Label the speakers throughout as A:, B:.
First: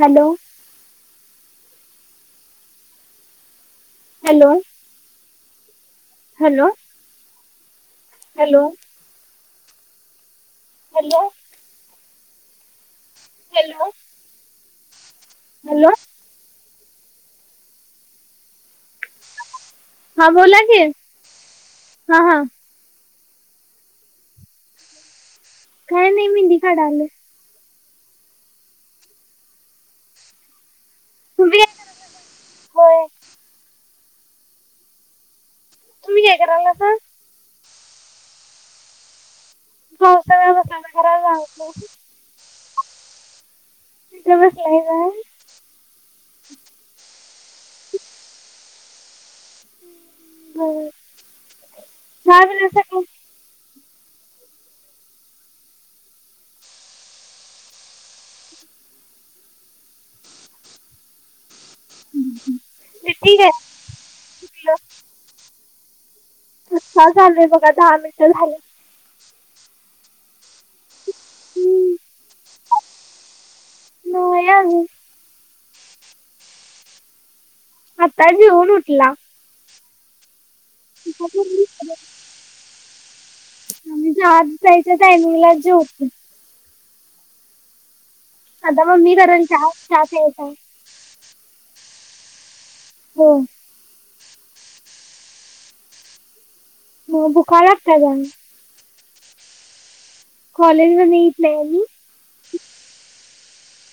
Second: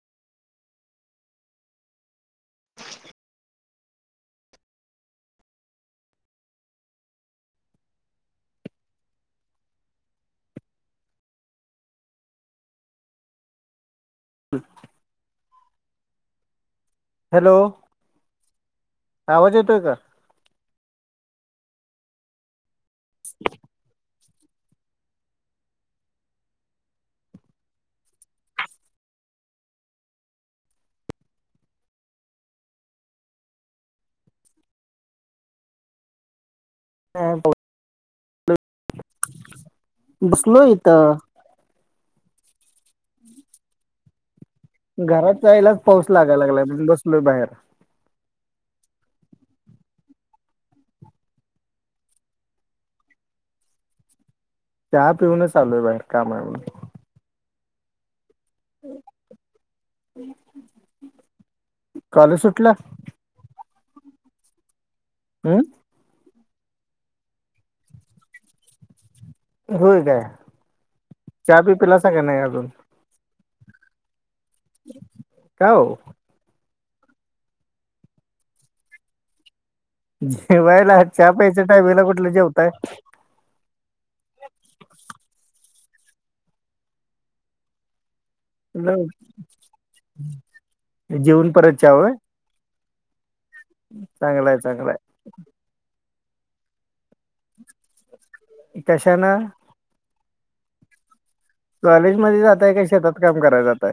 A: Hello
B: [unintelligible]
A: hello hello hello hello hello
B: हम्
A: hello
B: hello आवाज येतोय का
A: हा बोला की हा हा
B: [unintelligible]
A: काय नाही मेहंदी काढालेय हो तुम्ही काय करालायसा
B: ह [inaudible]
A: हो सगळ कस खराब आहे [inaudible]
B: घरात जायलाच पाऊस लागायला लागलाय मी बसलोय बाहेर
A: बर काय पण का
B: चहा पिऊनच आलोय बाहेर काम हाय म्हणून. काॅलेज सुटलं?
A: [inaudible] सुटलं.
B: हम.
A: आताच आलोय बघा दहा मिनिटं झालं.
B: होय. काय चहा बी पिलासा काय नाई अजून.
A: नाई अजून.
B: काओ?
A: आता जेवुन उटलावं.
B: जेवायला चा प्यायच्या टायमिंगला कुठलं जेवताय.
A: आम्ही चहाच प्यायच्या टायमिंगलाच जेवतोय. आता मम्मी करेल चहा चहा प्यायचा
B: जेऊन परत चा होय.
A: हो.
B: चांगलाय चांगलाय.
A: म भुका लागत्यात आणि
B: कशा न
A: कॉलेज मधन ई
B: कॉलेज मध्ये जाताय का शेतात काम कराय जाताय?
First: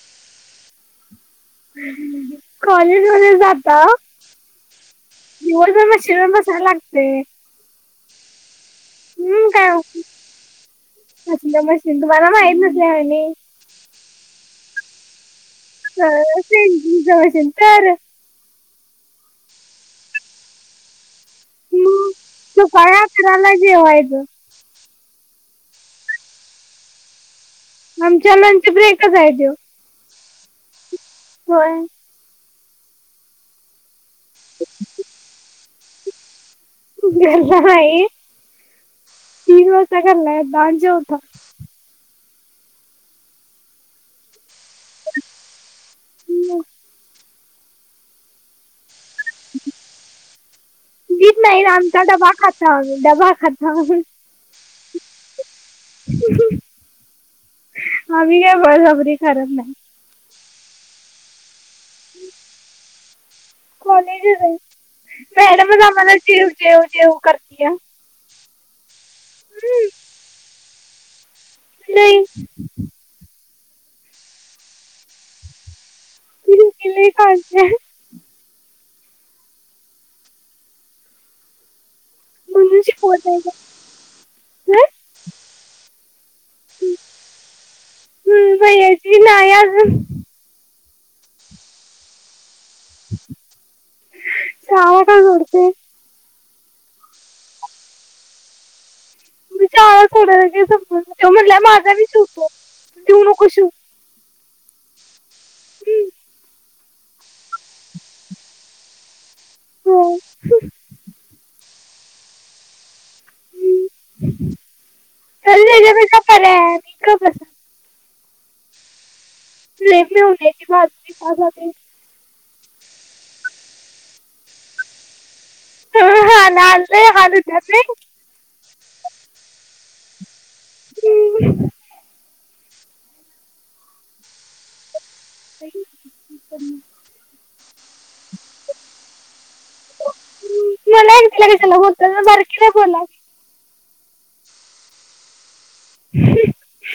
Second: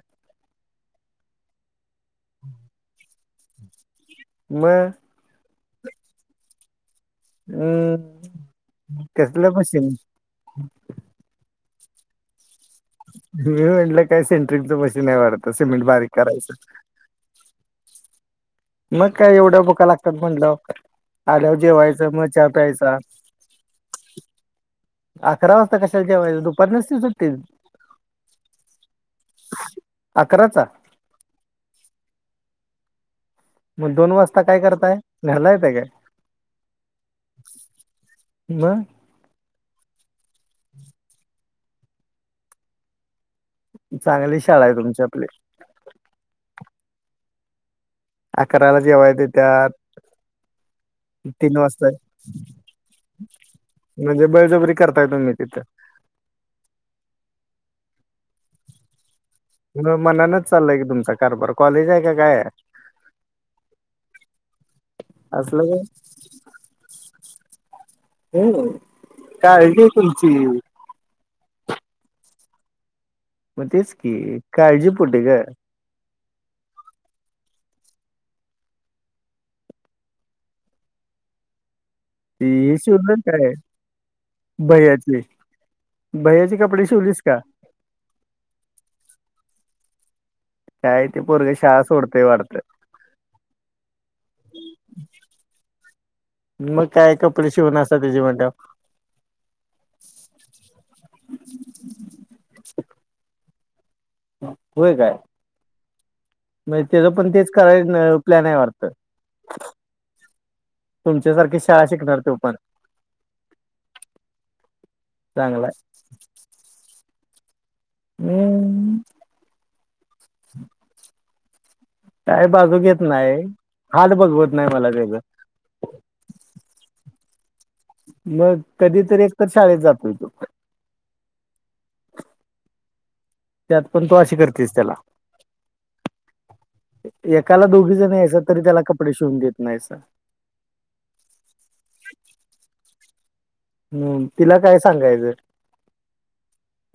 A: कॉलेज मध्ये जाताव.
B: मग
A: दिवसभर मशीनवर बसाय लागत
B: हम.
A: हम्म काय हम्म कसल मशीन तुम्हाला माहीत नस
B: [unintelligible] म्हटलं काय सेंट्रिकच मशीन हाय वाढत. का सिमेंट बारीक करायचं.
A: मशीन तर
B: मग काय एवढ्या भुका लागत्यात म्हंटल्याव. आल्याव जेवायच
A: मग
B: म चा
A: सकाळी
B: प्यायचा.
A: अकराला जेवायचं
B: अकरा वाजता कशाला जेवायचं दुपारी नसती सुट्टी
A: आमच्या लंच ब्रेकच हाय त्यो
B: अकराचा.
A: होय.
B: मग दोन वाजता काय करताय? घरला येताय काय?
A: घरला नाई
B: मग
A: तीन वा जता घरला येताव आणि जेवताव.
B: चांगली शाळा हाय तुमची आपली.
A: म.
B: अकराला जेवाय देत्यात.
A: दित
B: तीन
A: नाईत
B: वाजता
A: आमचा डबा खाताव आम्ही डबा खाताव.
B: म्हणजे बळजबरी करताय तुम्ही तिथं.
A: आम्ही काय बळजबरी करत नाही
B: म मनानच चाललंय की तुमचा कारभार कॉलेज हाय का काय हाय.
A: कॉलेजच हाय.
B: असलं काय
A: मॅडमच आम्हाला जेव जेव जेव करतिया.
B: काळजीय तुमची.
A: नाई.
B: म तेच की काळजीपोटी ग.
A: तेचं कि लई काळजी हाय.
B: ती हे
A: म्हणून
B: शिवल
A: शिकवत नाही का?
B: काय?
A: हं?
B: बहयाचे. बह्याचे कपडे शिवलीस का?
A: भयाची नाई अजून.
B: काय ते पोरग शाळा सोडतय वाढतं.
A: शाळा का सोडते.
B: मग काय कपडे शिवणासा त्याजी म्हणल्याव.
A: [unintelligible]
B: होय काय
A: हं,
B: म्हणजे त्याच पण तेच कराय प्लॅन आहे वाटत.
A: हो. हं.
B: तुमच्यासारखी शाळा शिकणार तो पण. चांगला
A: [unintelligible]
B: [unintelligible]
A: [unintelligible]
B: काय बाजू घेत नाही. हात बघवत नाही मला त्याचा.
A: [unintelligible]
B: मग कधीतरी एकतर शाळेत जातोय तो.
A: [inaudible]
B: त्यात पण तू अशी करतेस त्याला.
A: [inaudible]
B: एकाला दोघी तरी त्याला कपडे शिवून देत नाहीस
A: [unintelligible]
B: हम्म तिला काय सांगायचं.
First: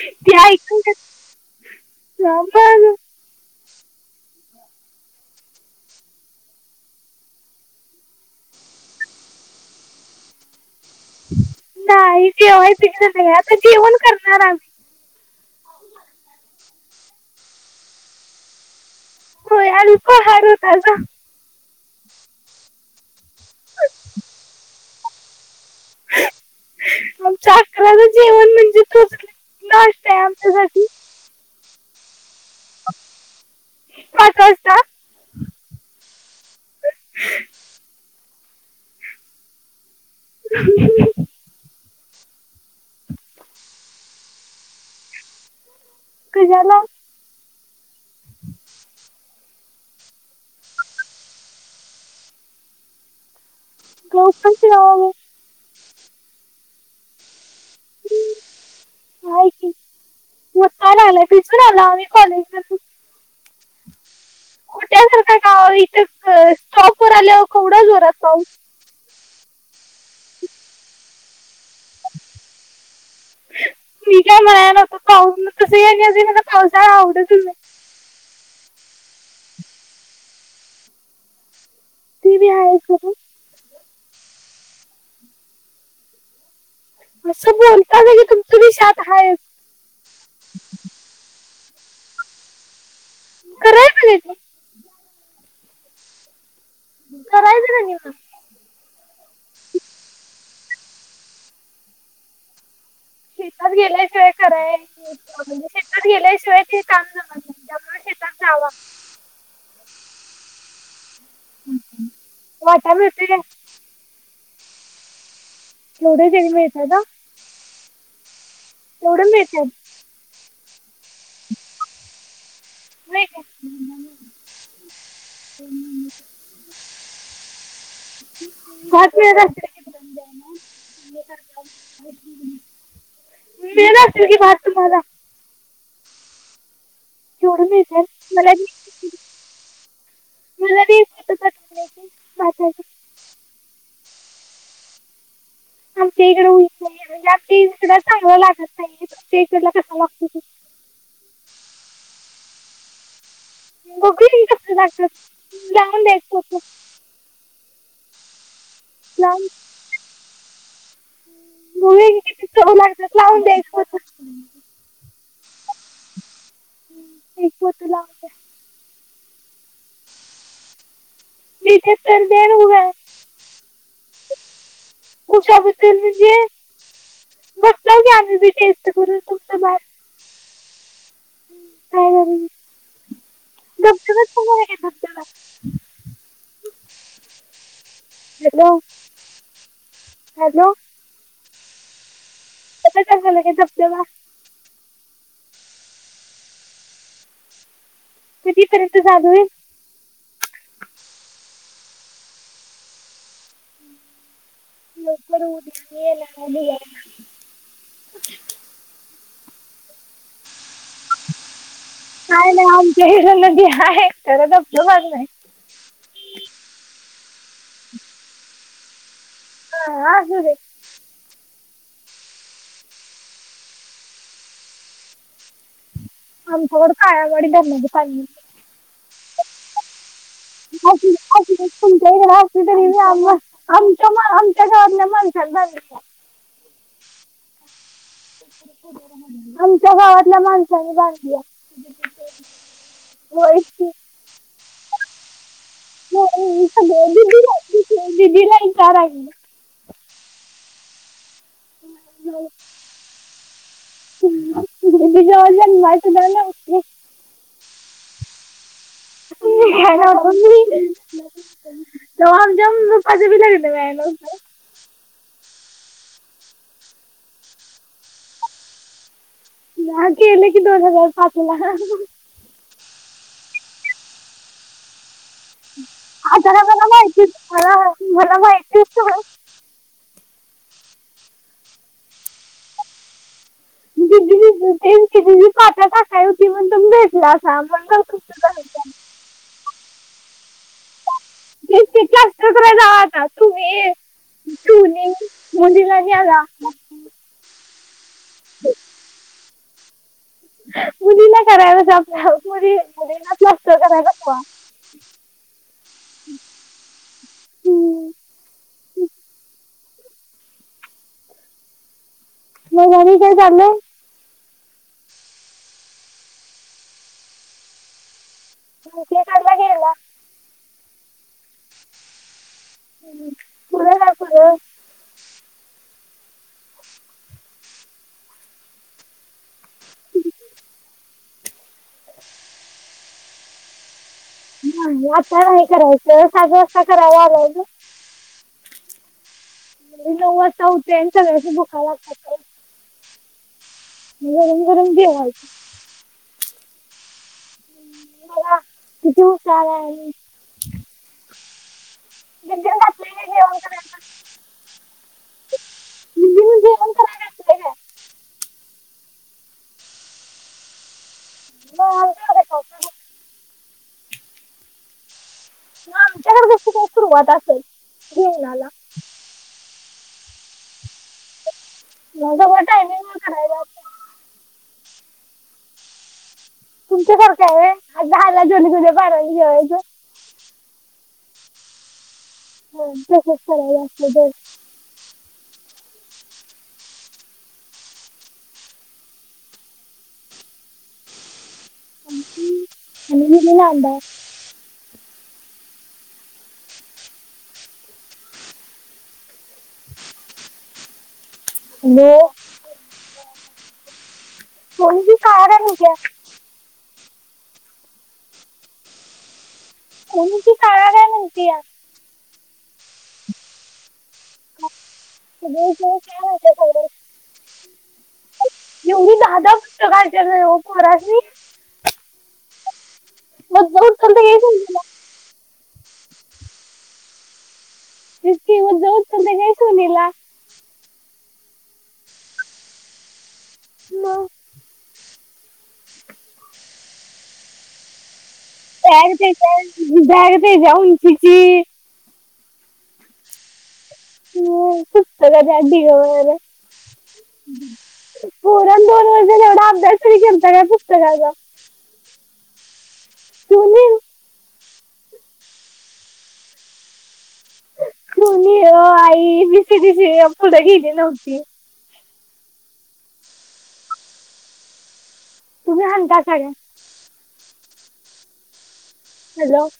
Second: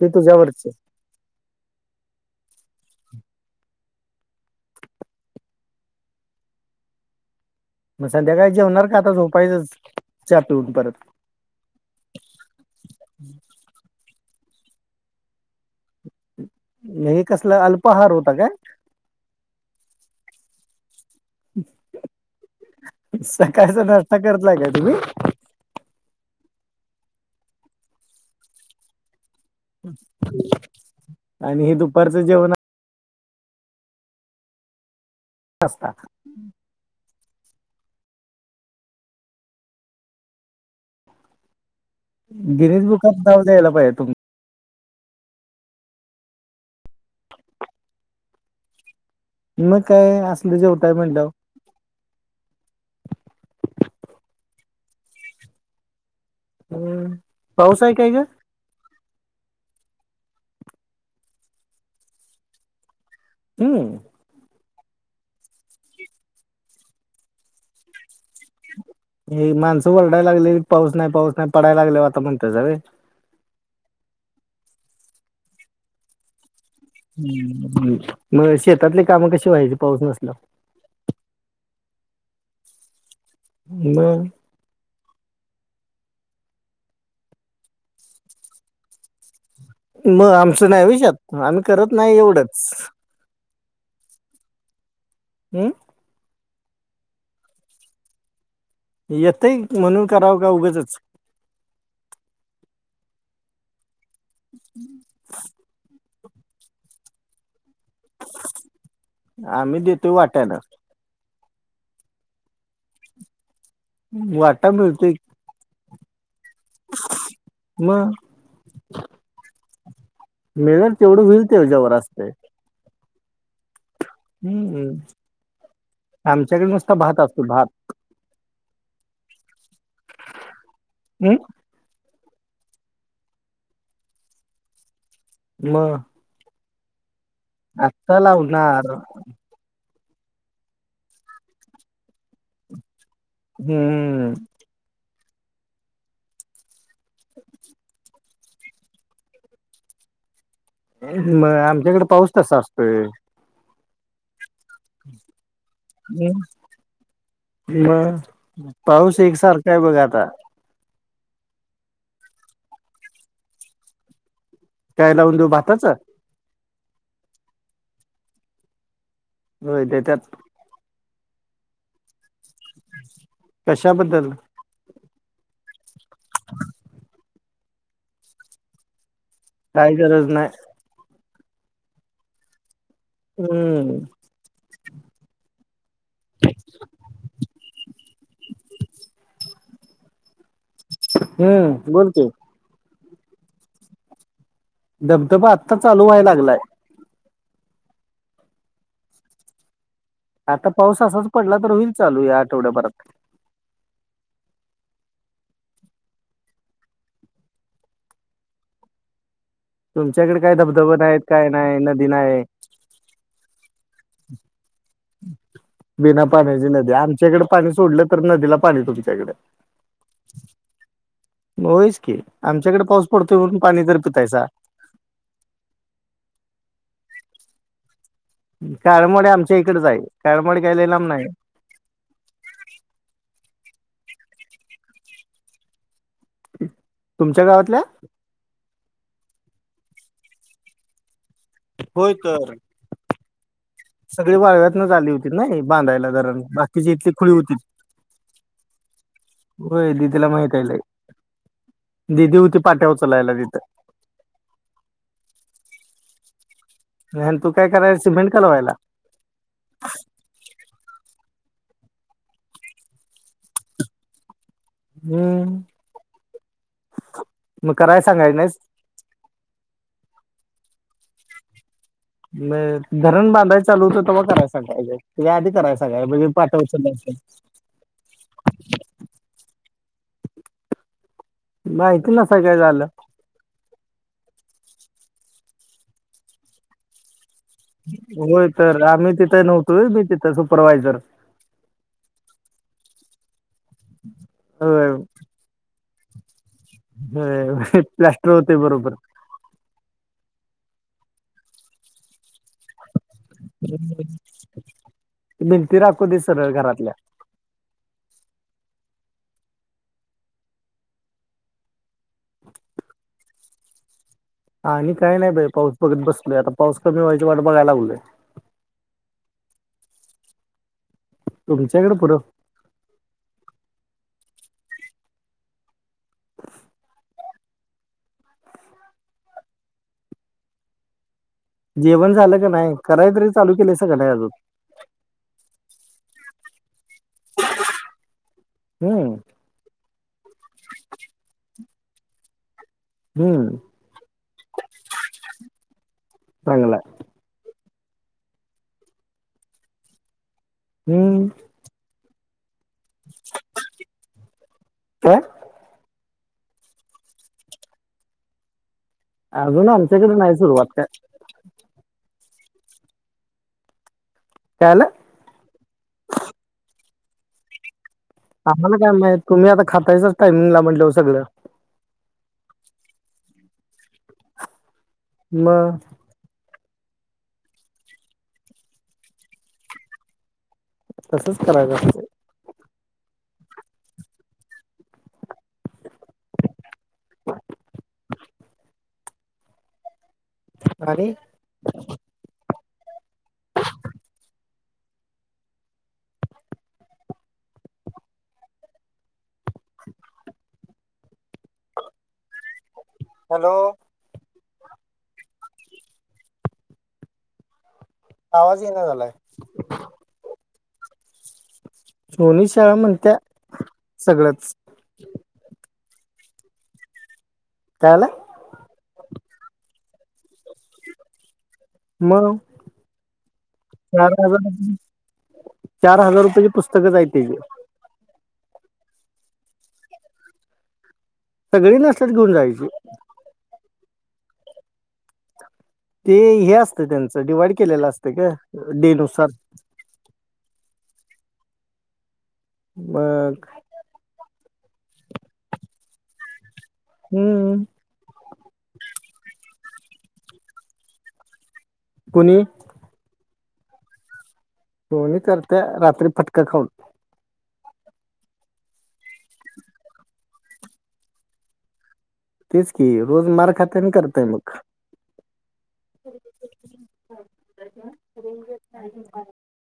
B: ते तुझ्यावरच मग संध्याकाळी जेवणार का, आता झोपायचं चा पिऊन परत.
A: [unintelligible]
B: नाही हे कसला, अल्पाहार होता काय?
A: [unintelligible]
B: सकाळचा नाश्ता करताय का तुम्ही?
A: आमच अकराला जेवण म्हणजे तोच कि. नाश्ताये आमच्यासाठी.
B: आणि हे दुपारचं जेवण
A: काय करता.
B: [unintelligible]
A: [inaudible] [inaudible]
B: गिरीश बुकात नाव द्यायला पाहिजे तुम
A: [unintelligible] [inaudible]
B: मग काय असलं जेवताय म्हटल्यावर.
A: [unintelligible]
B: हम्म पाऊस आहे काय ग.
A: [unintelligible]
B: हम्म
A: [unintelligible]
B: हे माणसं वरडायला लागली. पाऊस नाही. पाऊस नाही. पडायला लागलेवर आता म्हणतासा व्हय.
A: मी [unintelligible] आवडतच नाही
B: हम्म मग शेतातली कामं कशी व्हायची पाऊस नसल्यावर.
A: [unintelligible]
B: म
A: असं बोलतात की तुमची शात हायच.
B: म आमचं नाही व्हय शेत. आम्ही करत नाही एवढेच.
A: [unintelligible]
B: हम्म
A: करायचं ना निव
B: येतंय म्हणून करावं का उगचच
A: शेतात गेलाय
B: [unintelligible]
A: त्याला ते काम जमत नाय
B: आम्ही देतोय वाट्यानं
A: वाटा मिळतोय काय?
B: वाटा मिळतोय की
A: केवढ [unintelligible] मिळतय का
B: मग मिळलं तेवढं हुइल तेजावर असतय
A: व्हय काय
B: हम्म, आमच्याकडे नुसता भात असतो भात
A: भात मिळत असल
B: हम्म
A: की मिळत असल की भात तुम्हांला
B: मग
A: सोडून
B: आत्ता
A: देतात मला बी
B: लावणार
A: मला दे आता [unintelligible] भाताच
B: [inaudible]
A: आमच्या हिकडं हुइत नाही म्हणजे आमच्या इकड चांगलं लागत नाहीे तिकडं कस लागतोय तसं
B: मग आमच्याकडं पाऊस तसा असतोय.
A: बघू दे कस लागत लावून
B: हम्म,
A: द्यायच तस
B: मग पाऊस एकसारखा आहे बघ आता
A: बघूया की किती चव लागत्यात लावून द्याय अस
B: काय लावून देऊ भाताच
A: हुं एक पोत लावून दया.
B: व्हय देत्यात
A: देत्यात तर देण उगा
B: कशाबद्दल?
A: कशाबद्दल म्हंजे
B: [inaudible]
A: बगतय की आम्ही बी टेस्ट करून
B: काय गरज न्हाय
A: ह काय गरज हाय
B: हम्म
A: गपचूप [unintelligible] हॅलो. हॅलो.
B: हम्म बोल की
A: अश्या टायमाला काय झोपतावा
B: धबधबा आत्ता चालू व्हाय लागलाय
A: कितीपर्यंत चालू आहे?
B: आता पाऊस असाच पडला तर होईल चालू या आठवड्याभरात
A: लवकर होउ दे आम्ही यायला बघायला
B: तुमच्याकडं काय धबधबा नाहीत काय नाही, नदी नाय
A: काय नाही आमच्या इकडे नदी आहे तर बघ
B: बिना पाण्याची नदी आमच्याइकडं पाणी सोडलं तर नदीला पाणी तुमच्याकडं
A: हा, असू दे
B: होयच की आमच्याकड पाऊस पडतोय म्हणून पाणी तर पितायसा
A: आमच्याकड काळ्यावाडी धरणाचं पाणी येतंय
B: काळमणी आमच्या इकडच हाय
A: असू दे, असू दे तुमच्याकडं असू दे रे बाबा आमच्याम् आमच्या गावातल्या माणसानी बांधल्या
B: तुमच्या गावातल्या
A: आमच्या गावातल्या माणसानी बांधल्या
B: होय तर
A: की.
B: सगळी वाळव्यातन आली होती ना हे. बांधायला धरण
A: होय,
B: बाकीची
A: सगळे
B: इतली खुळी होती.
A: दीदीला दीदीला विचारायला
B: होय. ला माहितीयलेई. दिदी होती पाट्या उचलायला तिथं.
A: दीदी जेव्हा [inaudible]
B: अन तू काय करायला, सिमेंट कलवायला.
A: [inaudible] अमच्या पाजे भी लागते लो.
B: हम्म मग कराय सांगाय नाहीस.
A: नाही कले की दोन हजार पाच ला.
B: मग धरण बांधाय चालू होतं तेव्हा कराय सागायलोय या आधी करायचं.
A: हा जरा जरा माहितीत मला मला माहितीत सगळ.
B: माहिती नसाय काय झालं.
A: दीदी ते पाट्या टाकायला होती म्हणून तुम्ही भेटला. असा म्हणून
B: होय तर आम्ही तिथं नव्हतो मी तिथं सुपरवायझर.
A: तेच [inaudible]
B: होय.
A: केला
B: होय होय प्लास्टर होते बरोबर.
A: मुलीला करायला जामता मुली मुलीला प्लास्टर करायला जावा
B: भिंती राखू दे सरळ घरातल्या.
A: हम्म. मग आणि काय चाललय
B: आणि काय नाही बाई पाऊस बघत बसलोय आता पाऊस कमी व्हायची वाट बघायला लागलोय.
A: [inaudible]
B: तुमच्याकडें पुरं.
A: हम्म. पुर काय पुर.
B: जेवण झालं का नाही कराय तरी चालू केलंस का नाय अजून.
A: नाही आता नाही करायचं सात वाजता कराला आलागायच.
B: हम्म.
A: हवा खाताय
B: हम्म.
A: गरम गरम जेवायचं
B: चांगलाय
A: ह् मला किती हुशार आहे आम्ही.
B: हम्म.
A: [inaudible] करायचं
B: काय?
A: म्हणजे मी जेवण करायला घातलंय
B: अजून आमच्याकडे नाय सुरवात काय.
A: [inaudible]
B: काय झाल?
A: आमच्याकडं कसं काय सुरुवात असल.
B: आम्हाला काय माहित तुम्ही आता खातायचच टायमिंगला म्हणल्याव सगळं.
A: माझ बटा आहेम करायला [unintelligible]
B: मग
A: तुमच्यासारखंय व्हय आज दहाला जेवलो की उद्या बाराला जेवायचं.
B: तसच करायचं असतय
A: हा तसच करायला अस तर.
B: [inaudible] आणि [unintelligible]
A: आणि क लाड [unintelligible] न [inaudible]
B: हॅलो?
A: होणी बी कार आहे निक [unintelligible]
B: आवाज ईना झालाय.
A: नचीी सारा ग मिणतीया [unintelligible]
B: सोनी शाळा म्हणत्या, सगळंच.
A: होतें सगळ. [unintelligible]
B: काय झालं?
A: येवी दादा फत काच्या कराी [unintelligible]
B: मग च हजार
A: चालतं काही
B: [unintelligible]
A: सुनीला
B: चार हजार रुपयाची पुस्तकच आहेत तिची.
A: तितकी उ उ घयचनीला [unintelligible]
B: सगळी नष्टतात घेऊन जायची [unintelligible]
A: मग?
B: ते हे असतं त्यांचं डिवाइड केलेलं असत ग.
A: बग ते बॅग ते जाऊन शिकी [unintelligible]
B: मग.
A: होस्तडी मर
B: हम्म
A: [unintelligible] परण दोन वर् एवढा [unintelligible] दसरी केता का पुस्तकाचा [unintelligible]
B: कूणी??
A: होणे [unintelligible]
B: सोनी करत्या, रात्री फटका खाऊन.
A: कोणी आई बीस त फला गेली नव्हती [unintelligible]
B: तेच कि रोज मार खात्या आणि करत्या मग.
A: तुम्ही म्हणता सग [unintelligible] हॅलो
B: [inaudible]